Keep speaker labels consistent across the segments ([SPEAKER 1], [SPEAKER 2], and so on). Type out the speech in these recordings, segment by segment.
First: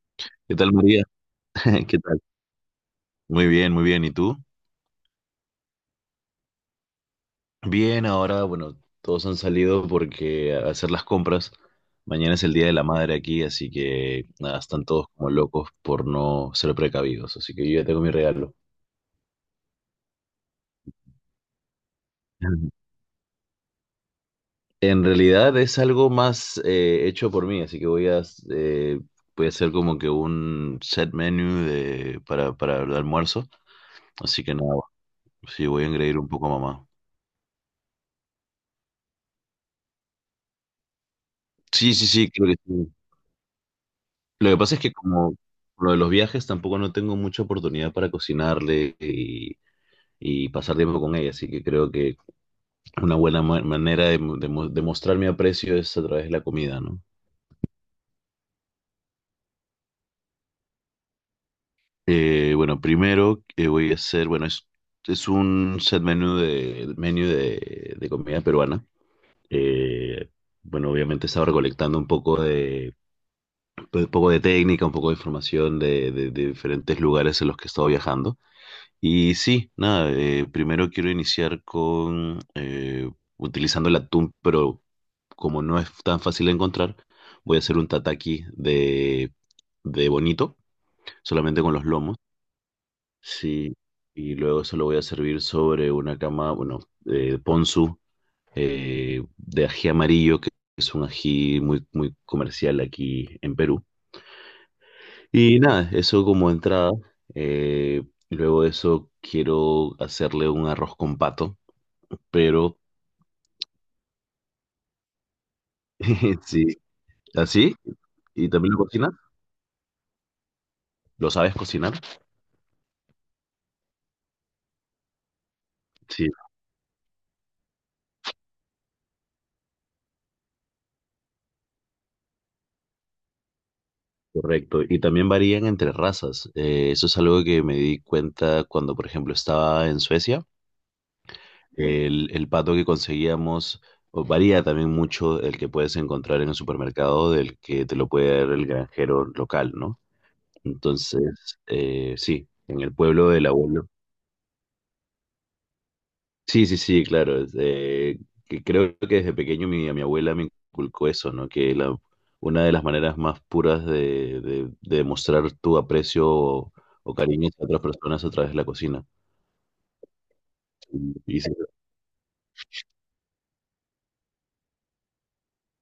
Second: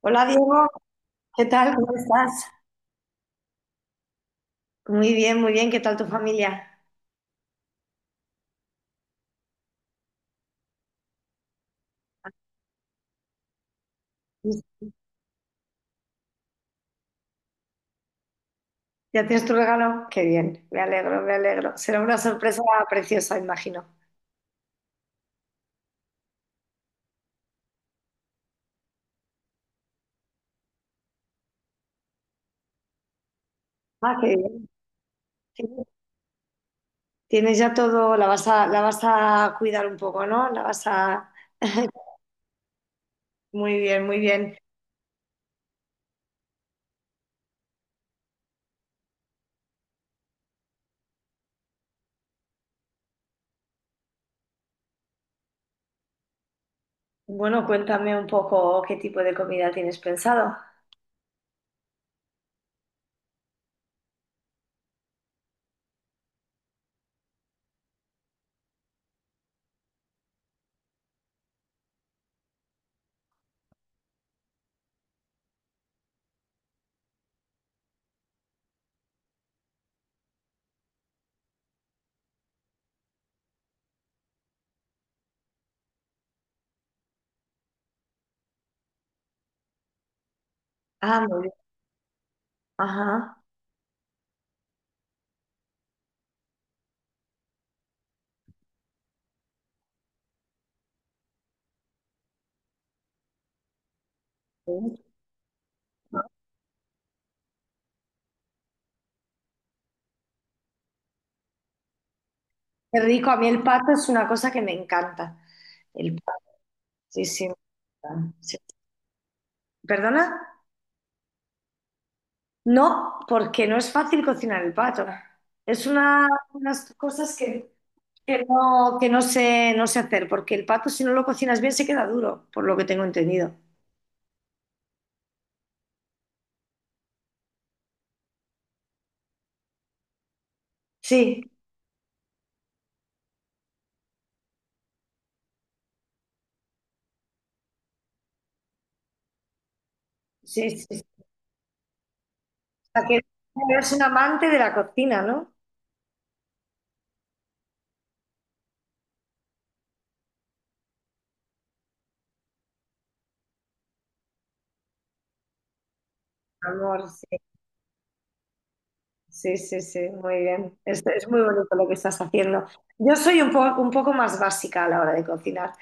[SPEAKER 1] Hola
[SPEAKER 2] ¿Qué
[SPEAKER 1] Diego,
[SPEAKER 2] tal, María?
[SPEAKER 1] ¿qué tal? ¿Cómo
[SPEAKER 2] ¿Qué tal?
[SPEAKER 1] estás?
[SPEAKER 2] Muy bien, muy bien. ¿Y tú?
[SPEAKER 1] Muy bien, muy bien. ¿Qué tal tu familia?
[SPEAKER 2] Bien, ahora, bueno, todos han salido porque a hacer las compras. Mañana es el Día de la Madre aquí, así que nada, están todos como locos por no ser precavidos. Así que yo ya tengo mi regalo.
[SPEAKER 1] ¿Ya tienes tu regalo? Qué bien, me alegro, me alegro. Será una sorpresa
[SPEAKER 2] Ujú.
[SPEAKER 1] preciosa, imagino.
[SPEAKER 2] En realidad es algo más hecho por mí, así que eh, voy a hacer como que un set menu para el almuerzo.
[SPEAKER 1] Ah, qué
[SPEAKER 2] Así que
[SPEAKER 1] bien.
[SPEAKER 2] nada, sí, voy a engreír un poco a mamá.
[SPEAKER 1] Tienes ya todo, la vas a cuidar un poco, ¿no? La vas a...
[SPEAKER 2] Sí, sí, sí, creo que sí.
[SPEAKER 1] Muy bien, muy
[SPEAKER 2] Lo
[SPEAKER 1] bien.
[SPEAKER 2] que pasa es que como lo de los viajes tampoco no tengo mucha oportunidad para cocinarle y pasar tiempo con ella, así que creo que una buena manera de mostrar mi aprecio es a través de la comida, ¿no?
[SPEAKER 1] Bueno, cuéntame un poco qué tipo de comida tienes pensado.
[SPEAKER 2] Bueno, primero que voy a hacer, bueno, es un set menú de comida peruana. Eh, bueno, obviamente estaba recolectando un poco de, pues, un poco de técnica, un poco de información de diferentes lugares en los que he estado viajando. Y sí, nada, primero quiero iniciar con utilizando el atún, pero como no es tan fácil de encontrar, voy a hacer un tataki de bonito,
[SPEAKER 1] Ah, muy bien.
[SPEAKER 2] solamente con los lomos.
[SPEAKER 1] Ajá.
[SPEAKER 2] Sí, y luego eso lo voy a servir sobre una cama, bueno, ponzu de ají amarillo, que es un ají muy, muy comercial aquí en Perú.
[SPEAKER 1] Qué
[SPEAKER 2] Y nada, eso como entrada. eh, Luego de eso quiero hacerle un arroz con pato. Pero
[SPEAKER 1] rico. A mí el pato es una cosa que me encanta. El pato,
[SPEAKER 2] sí,
[SPEAKER 1] sí, sí, me
[SPEAKER 2] así.
[SPEAKER 1] encanta.
[SPEAKER 2] ¿Y
[SPEAKER 1] Sí.
[SPEAKER 2] también lo cocinas?
[SPEAKER 1] ¿Perdona?
[SPEAKER 2] ¿Lo sabes cocinar?
[SPEAKER 1] No, porque no es fácil cocinar el pato. Es una,
[SPEAKER 2] Sí,
[SPEAKER 1] unas cosas que no sé, no sé hacer, porque el pato si no lo cocinas bien se queda duro, por lo que tengo entendido.
[SPEAKER 2] correcto. Y también varían entre razas. Eso es algo que me di cuenta cuando, por ejemplo, estaba en Suecia.
[SPEAKER 1] Sí,
[SPEAKER 2] El pato que conseguíamos o varía también mucho el que puedes encontrar en el supermercado del que te lo puede dar el granjero local, ¿no?
[SPEAKER 1] sí, sí, sí.
[SPEAKER 2] Entonces, sí, en
[SPEAKER 1] O
[SPEAKER 2] el
[SPEAKER 1] sea, que
[SPEAKER 2] pueblo del abuelo.
[SPEAKER 1] eres un amante de la cocina, ¿no?
[SPEAKER 2] Sí, sí, sí, claro. Es que creo que desde pequeño mi abuela me inculcó eso, ¿no? Que la, una de las maneras más puras de demostrar tu aprecio
[SPEAKER 1] Amor.
[SPEAKER 2] o cariño hacia otras personas es a través de la cocina.
[SPEAKER 1] Sí, sí, sí, muy bien. Es
[SPEAKER 2] Y
[SPEAKER 1] muy
[SPEAKER 2] sí.
[SPEAKER 1] bonito lo que estás haciendo. Yo soy un poco más básica a la hora de cocinar.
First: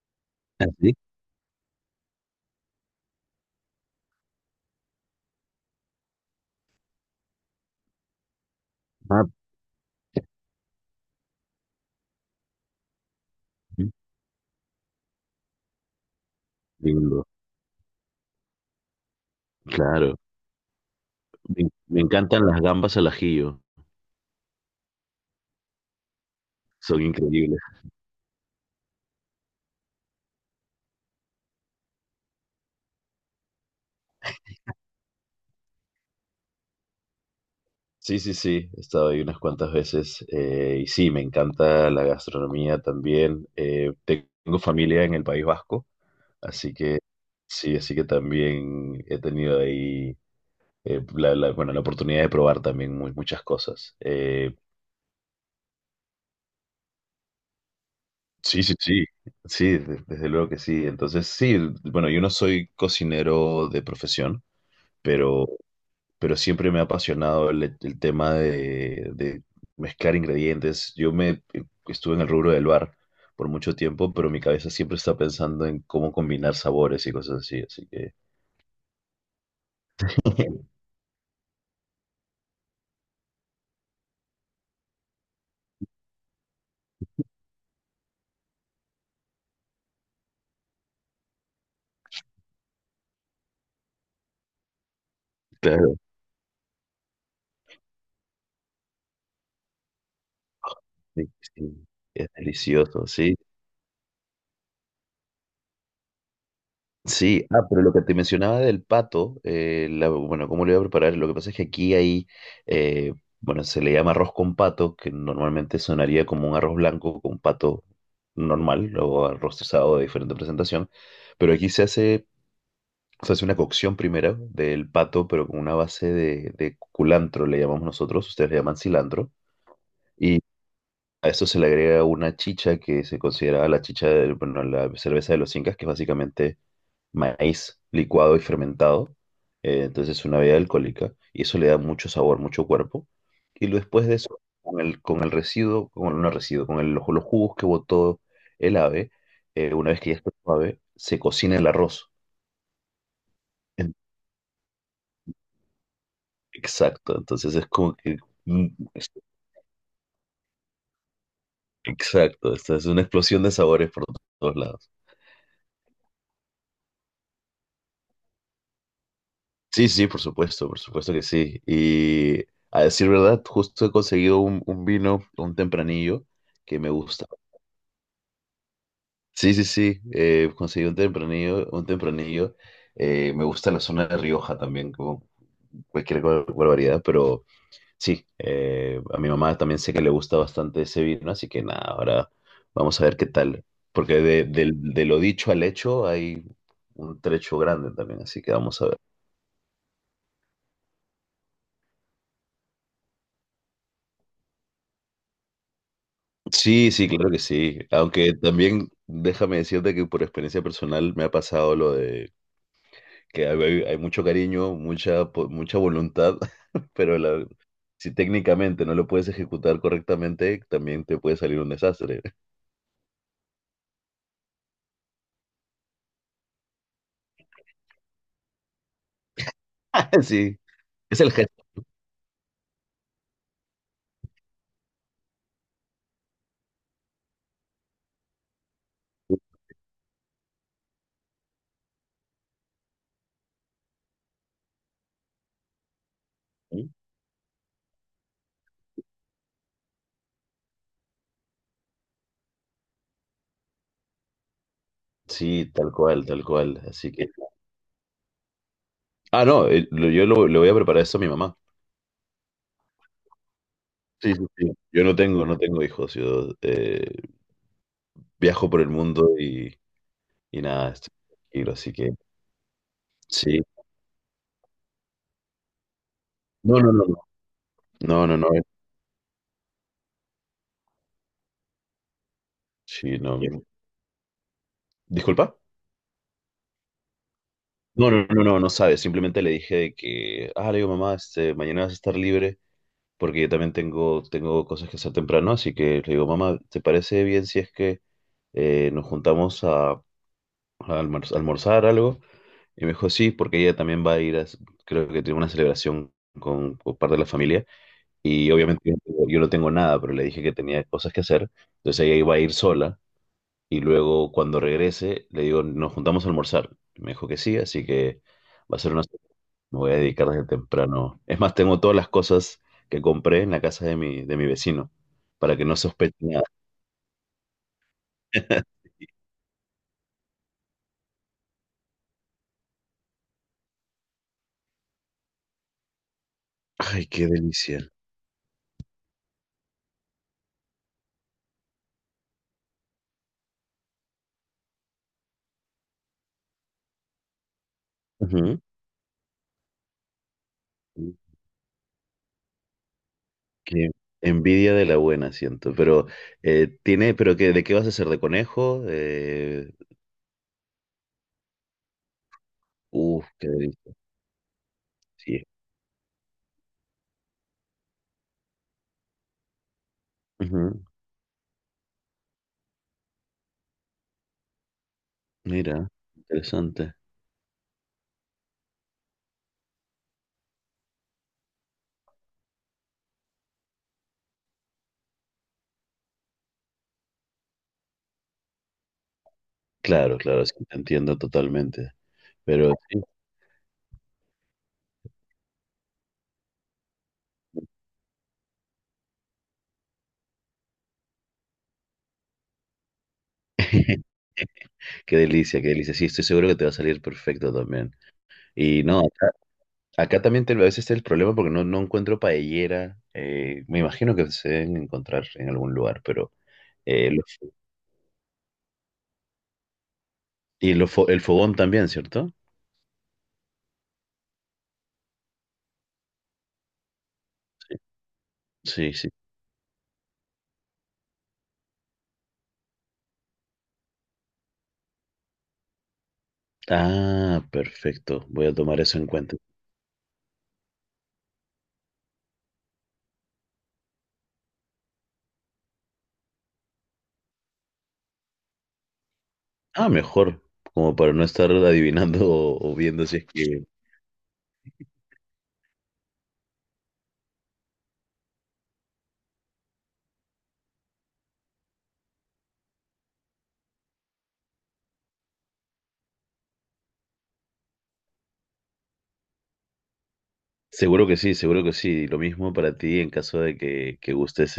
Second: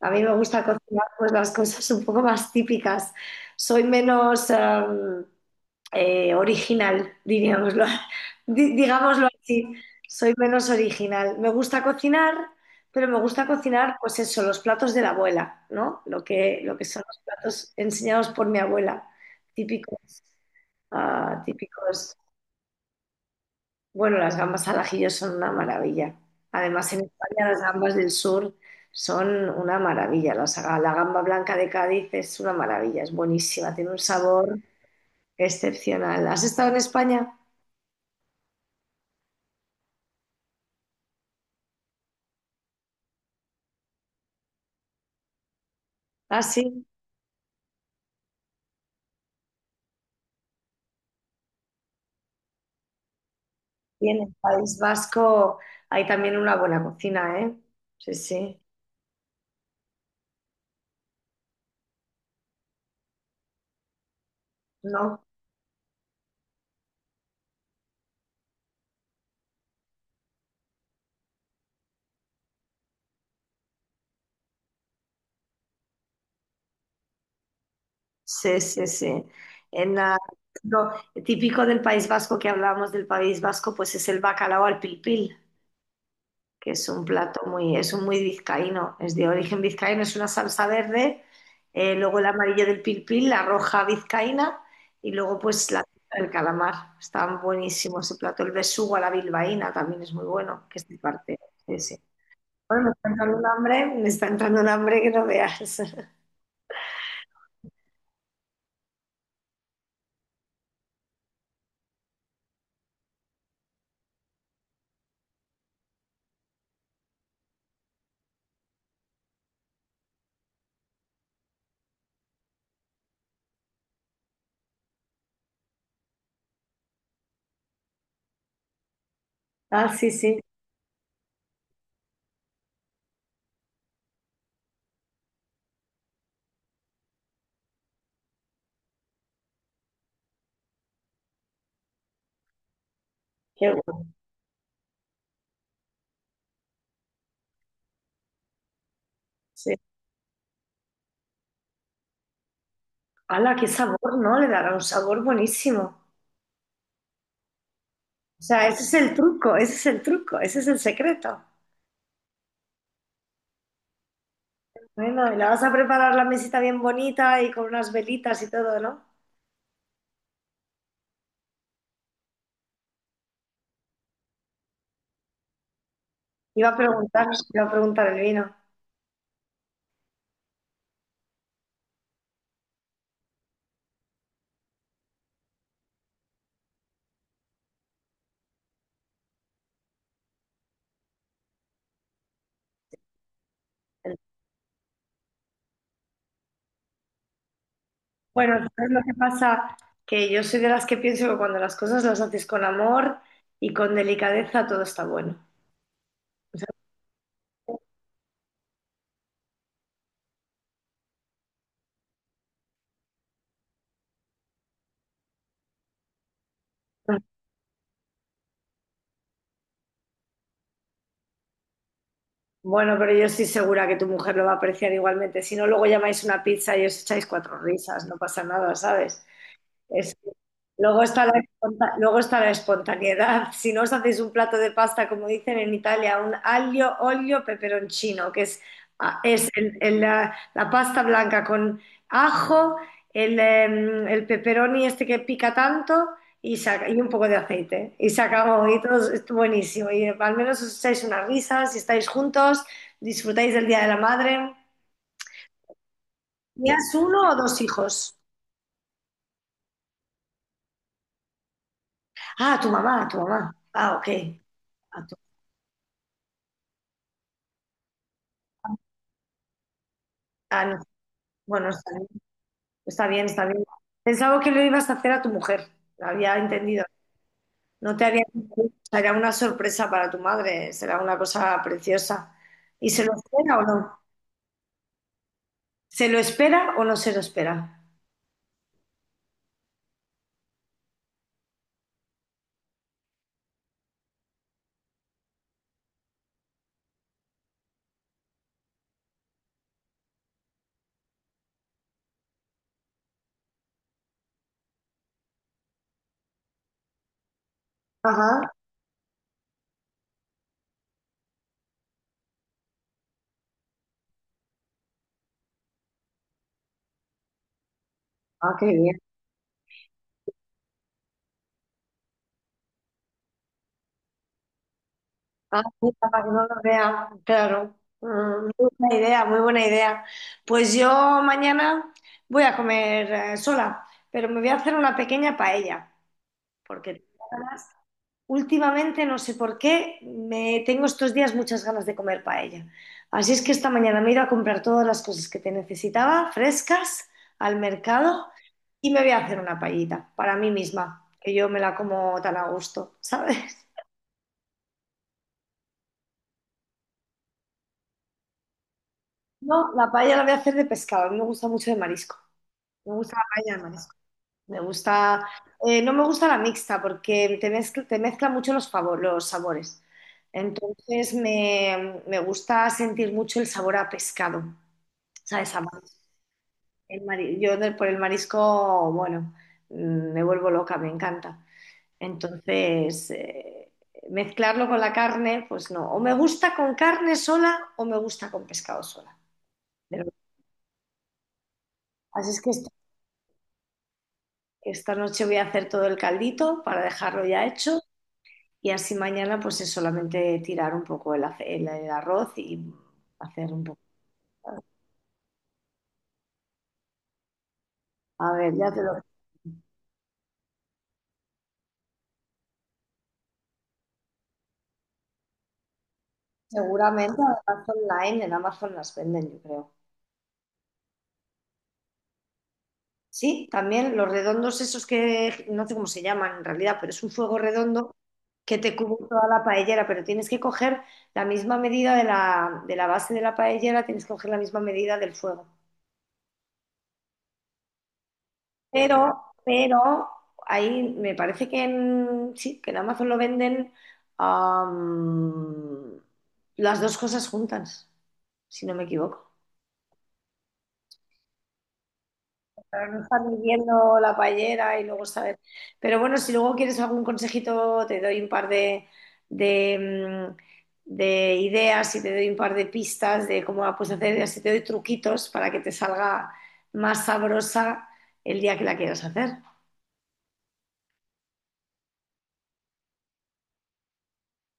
[SPEAKER 1] A mí me gusta
[SPEAKER 2] ¿Ah, sí?
[SPEAKER 1] cocinar pues las cosas un poco más típicas. Soy menos original, diríamoslo,
[SPEAKER 2] Ah,
[SPEAKER 1] digámoslo así. Soy menos original. Me gusta cocinar, pero me gusta
[SPEAKER 2] ujú,
[SPEAKER 1] cocinar, pues eso, los platos de la abuela, ¿no? Lo que son los
[SPEAKER 2] lindo.
[SPEAKER 1] platos enseñados por mi abuela, típicos,
[SPEAKER 2] Claro.
[SPEAKER 1] ah,
[SPEAKER 2] Me
[SPEAKER 1] típicos.
[SPEAKER 2] encantan las gambas al ajillo.
[SPEAKER 1] Bueno, las gambas al ajillo son una maravilla. Además,
[SPEAKER 2] Son
[SPEAKER 1] en España
[SPEAKER 2] increíbles.
[SPEAKER 1] las gambas del sur son una maravilla. La gamba blanca de Cádiz es una maravilla, es buenísima, tiene un sabor excepcional. ¿Has estado en España?
[SPEAKER 2] Sí, sí, sí. He estado ahí unas cuantas veces. Y sí, me encanta la gastronomía también. Tengo familia en el País Vasco.
[SPEAKER 1] Ah,
[SPEAKER 2] Así
[SPEAKER 1] sí.
[SPEAKER 2] que sí, así que también he tenido ahí bueno, la oportunidad de probar también muchas cosas.
[SPEAKER 1] Y en el País Vasco hay también una buena cocina, ¿eh? Sí, sí.
[SPEAKER 2] Sí, sí, sí, sí, desde luego que sí. Entonces sí, bueno, yo no soy cocinero de profesión,
[SPEAKER 1] ¿No?
[SPEAKER 2] pero, pero siempre me ha apasionado el tema de mezclar ingredientes. Yo me estuve en el rubro del bar por mucho tiempo, pero mi cabeza siempre está pensando en cómo combinar sabores y cosas así, así que...
[SPEAKER 1] Sí, sí, sí. En la- lo típico del País Vasco que hablábamos del País Vasco, pues es el bacalao al pilpil, que es un plato muy, es un muy vizcaíno, es de origen vizcaíno, es una salsa verde, luego el amarillo del pilpil, la roja vizcaína y luego pues la, el calamar. Está buenísimo ese plato. El besugo a la bilbaína también es muy bueno, que es de
[SPEAKER 2] Sí,
[SPEAKER 1] parte. Sí,
[SPEAKER 2] sí,
[SPEAKER 1] sí.
[SPEAKER 2] es
[SPEAKER 1] Bueno, me
[SPEAKER 2] delicioso,
[SPEAKER 1] está
[SPEAKER 2] sí.
[SPEAKER 1] entrando un hambre, me está entrando un hambre que no veas.
[SPEAKER 2] Sí, ah, pero lo que te mencionaba del pato, bueno, ¿cómo lo iba a preparar? Lo que pasa es que aquí hay, eh, bueno, se le llama arroz con pato, que normalmente sonaría como un arroz blanco con pato normal o arroz trozado de diferente presentación, pero aquí se hace una cocción primero del pato, pero con una base de culantro, le llamamos nosotros, ustedes le llaman cilantro.
[SPEAKER 1] Ah, sí, sí,
[SPEAKER 2] A esto se le agrega una chicha que se considera la chicha de, bueno, la cerveza de los incas, que es básicamente maíz licuado y fermentado. Entonces es una bebida alcohólica y eso le da mucho sabor, mucho cuerpo. Y
[SPEAKER 1] qué
[SPEAKER 2] después
[SPEAKER 1] bueno.
[SPEAKER 2] de eso, con el residuo, con no residuo, con los jugos que botó el ave,
[SPEAKER 1] Sí.
[SPEAKER 2] una vez que ya está suave, se cocina el arroz.
[SPEAKER 1] ¡Hala, qué
[SPEAKER 2] En-
[SPEAKER 1] sabor, ¿no? Le dará un sabor buenísimo.
[SPEAKER 2] Exacto, entonces es como que...
[SPEAKER 1] O
[SPEAKER 2] mm,
[SPEAKER 1] sea, ese es
[SPEAKER 2] es-
[SPEAKER 1] el truco, ese es el truco, ese es el secreto.
[SPEAKER 2] Exacto, esta es una explosión de sabores por todos lados.
[SPEAKER 1] Bueno, y la vas a preparar la mesita bien bonita y con unas velitas y todo, ¿no?
[SPEAKER 2] Sí, sí, por supuesto que sí. Y a decir verdad, justo he conseguido un vino, un tempranillo,
[SPEAKER 1] Iba a
[SPEAKER 2] que me gusta.
[SPEAKER 1] preguntar, iba a preguntar el vino.
[SPEAKER 2] Sí, sí, sí, conseguí un tempranillo, un tempranillo. Me gusta la zona de Rioja también, como cualquier barbaridad, pero sí, a mi mamá también sé que le gusta bastante ese vino, así que nada, ahora vamos a ver qué tal. Porque de lo dicho al hecho hay un trecho grande también, así que
[SPEAKER 1] Bueno,
[SPEAKER 2] vamos a
[SPEAKER 1] ¿sabes
[SPEAKER 2] ver.
[SPEAKER 1] lo que pasa? Que yo soy de las que pienso que cuando las cosas las haces con amor y con delicadeza, todo está bueno.
[SPEAKER 2] Sí, sí, claro que sí. Aunque también déjame decirte que por experiencia personal me ha pasado lo de que hay mucho cariño, mucha, mucha voluntad, pero si técnicamente no lo puedes ejecutar correctamente, también te puede salir un desastre.
[SPEAKER 1] Bueno, pero yo estoy segura que tu mujer lo va a apreciar igualmente. Si no, luego llamáis una pizza y os echáis cuatro risas, no pasa nada, ¿sabes? Es-
[SPEAKER 2] Sí,
[SPEAKER 1] luego
[SPEAKER 2] es
[SPEAKER 1] está la
[SPEAKER 2] el gesto.
[SPEAKER 1] luego está la espontaneidad. Si no os hacéis un plato de pasta, como dicen en Italia, un aglio, olio, peperoncino, que es, ah, es la pasta blanca con ajo, el pepperoni este que pica tanto y,
[SPEAKER 2] ¿No?
[SPEAKER 1] y un poco de aceite. Y se acabó, y todo es buenísimo. Y al menos os echáis unas risas, si estáis juntos, disfrutáis del Día de la Madre.
[SPEAKER 2] Sí, tal cual, tal cual.
[SPEAKER 1] ¿Tenías
[SPEAKER 2] Así que...
[SPEAKER 1] uno o dos hijos?
[SPEAKER 2] Ah, no, le voy a preparar esto a mi mamá.
[SPEAKER 1] Ah, tu mamá, tu mamá. Ah, ok.
[SPEAKER 2] Sí, sí, sí. Yo
[SPEAKER 1] Ah.
[SPEAKER 2] no tengo, No tengo hijos. Yo viajo por el mundo y
[SPEAKER 1] Ah, no.
[SPEAKER 2] nada, estoy
[SPEAKER 1] Bueno,
[SPEAKER 2] tranquilo,
[SPEAKER 1] está
[SPEAKER 2] así
[SPEAKER 1] bien,
[SPEAKER 2] que
[SPEAKER 1] está bien, está
[SPEAKER 2] sí.
[SPEAKER 1] bien. Pensaba que lo ibas a hacer a tu mujer, lo había
[SPEAKER 2] No,
[SPEAKER 1] entendido.
[SPEAKER 2] no, no. No.
[SPEAKER 1] No te había
[SPEAKER 2] No, no, no. Eh,
[SPEAKER 1] entendido. Será una sorpresa para tu madre, será una cosa preciosa. ¿Y se lo
[SPEAKER 2] sí, no.
[SPEAKER 1] espera o no?
[SPEAKER 2] Disculpa.
[SPEAKER 1] ¿Se lo espera o no se lo espera?
[SPEAKER 2] No, no, no, no, no sabe. Simplemente le dije de que, ah, le digo, mamá, este, mañana vas a estar libre porque yo también tengo cosas que hacer temprano. Así que le digo, mamá, ¿te parece bien si es que nos juntamos a almorzar algo? Y me dijo, sí, porque ella también va a ir a, creo que tiene una celebración con parte de la familia.
[SPEAKER 1] Ajá.
[SPEAKER 2] Y obviamente yo no tengo nada, pero le dije que tenía cosas que hacer. Entonces ella iba a ir sola. Y luego cuando regrese, le digo, nos juntamos a almorzar. Me dijo que sí, así que
[SPEAKER 1] Ah, qué
[SPEAKER 2] va a ser
[SPEAKER 1] bien.
[SPEAKER 2] una... Me voy a dedicar desde temprano. Es más, tengo todas las cosas que compré en la casa de mi vecino, para
[SPEAKER 1] Ah,
[SPEAKER 2] que no
[SPEAKER 1] sí,
[SPEAKER 2] sospeche
[SPEAKER 1] para que
[SPEAKER 2] nada.
[SPEAKER 1] no lo vea, claro. Mm, muy buena idea, muy buena idea. Pues yo mañana voy a comer sola, pero me voy a hacer una pequeña paella, porque
[SPEAKER 2] Ay,
[SPEAKER 1] tengo
[SPEAKER 2] qué
[SPEAKER 1] ganas.
[SPEAKER 2] delicia.
[SPEAKER 1] Últimamente, no sé por qué, me tengo estos días muchas ganas de comer paella. Así es que esta mañana me he ido a comprar todas las cosas que te necesitaba, frescas, al mercado,
[SPEAKER 2] Ujú.
[SPEAKER 1] y me voy a hacer una paellita para mí misma, que yo me la como tan a gusto, ¿sabes?
[SPEAKER 2] Qué envidia de la buena, siento. Pero, tiene, pero qué, ¿de qué vas a hacer? ¿De conejo?
[SPEAKER 1] No, la paella la voy a hacer de pescado, a mí me gusta mucho de marisco. Me gusta la
[SPEAKER 2] Uf, qué
[SPEAKER 1] paella de
[SPEAKER 2] delicia.
[SPEAKER 1] marisco. Me gusta,
[SPEAKER 2] Sí.
[SPEAKER 1] no me gusta la mixta porque te mezcla mucho los, los sabores.
[SPEAKER 2] Ujú.
[SPEAKER 1] Me gusta sentir mucho el sabor a pescado. ¿Sabes? Amar
[SPEAKER 2] Mira, interesante.
[SPEAKER 1] por el marisco, bueno, mm, me vuelvo loca, me encanta. Entonces, mezclarlo con la carne, pues no. O me gusta con carne sola o me gusta con pescado sola. Pero,
[SPEAKER 2] Claro, claro, sí, te entiendo totalmente.
[SPEAKER 1] así es que esta,
[SPEAKER 2] Pero sí,
[SPEAKER 1] esta noche voy a hacer todo el caldito para dejarlo ya hecho y así mañana pues es solamente tirar un poco el arroz y hacer un poco.
[SPEAKER 2] qué delicia, qué delicia. Sí, estoy seguro que te va a salir perfecto también.
[SPEAKER 1] A ver, ya te
[SPEAKER 2] Y
[SPEAKER 1] lo...
[SPEAKER 2] no, acá, acá también a veces está el problema porque no encuentro paellera. Me imagino que se deben encontrar en algún lugar, pero... eh,
[SPEAKER 1] Seguramente en
[SPEAKER 2] los-
[SPEAKER 1] Amazon Line, en Amazon las venden, yo creo.
[SPEAKER 2] y los el fogón también, ¿cierto?
[SPEAKER 1] Sí, también los redondos esos que no sé cómo se llaman en realidad, pero es un fuego redondo que te
[SPEAKER 2] Sí,
[SPEAKER 1] cubre
[SPEAKER 2] sí.
[SPEAKER 1] toda la paellera, pero tienes que coger la misma medida de la base de la paellera, tienes que coger la misma medida del fuego.
[SPEAKER 2] Ah, perfecto. Voy a tomar eso en cuenta.
[SPEAKER 1] Pero ahí me parece que en, sí, que en Amazon lo venden, am, las dos cosas juntas, si no me equivoco.
[SPEAKER 2] Ah, mejor, como para no estar adivinando o
[SPEAKER 1] Para no
[SPEAKER 2] viendo si
[SPEAKER 1] estar
[SPEAKER 2] es que...
[SPEAKER 1] midiendo la paellera y luego saber. Pero bueno, si luego quieres algún consejito, te doy un par de, mm, de ideas y te doy un par de pistas de cómo la puedes hacer y así te doy truquitos para que te salga más sabrosa el día que la quieras hacer.
[SPEAKER 2] Seguro que sí, seguro que sí. Lo mismo para ti en caso de que gustes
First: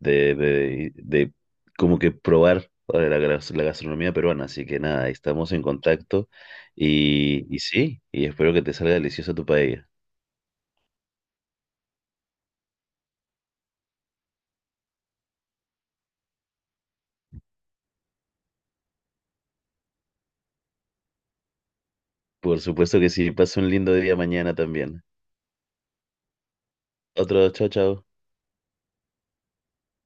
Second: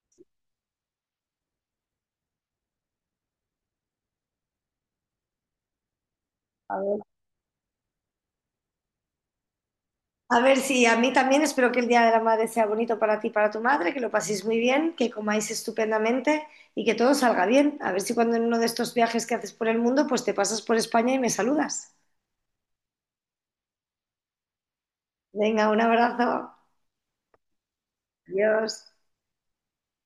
[SPEAKER 2] de como que probar la gastronomía peruana. Así que nada, ahí estamos en contacto
[SPEAKER 1] A ver.
[SPEAKER 2] y sí, y espero que te salga deliciosa tu paella.
[SPEAKER 1] A ver si a mí también espero que el Día de la Madre sea bonito para ti y para tu madre, que lo paséis muy bien, que comáis estupendamente y que todo salga bien. A ver si cuando en uno de estos viajes que haces por el mundo, pues te pasas por España y me saludas.
[SPEAKER 2] Por supuesto que sí, pasa un lindo día mañana también.
[SPEAKER 1] Venga, un abrazo.
[SPEAKER 2] Otro, chao, chao.
[SPEAKER 1] Adiós.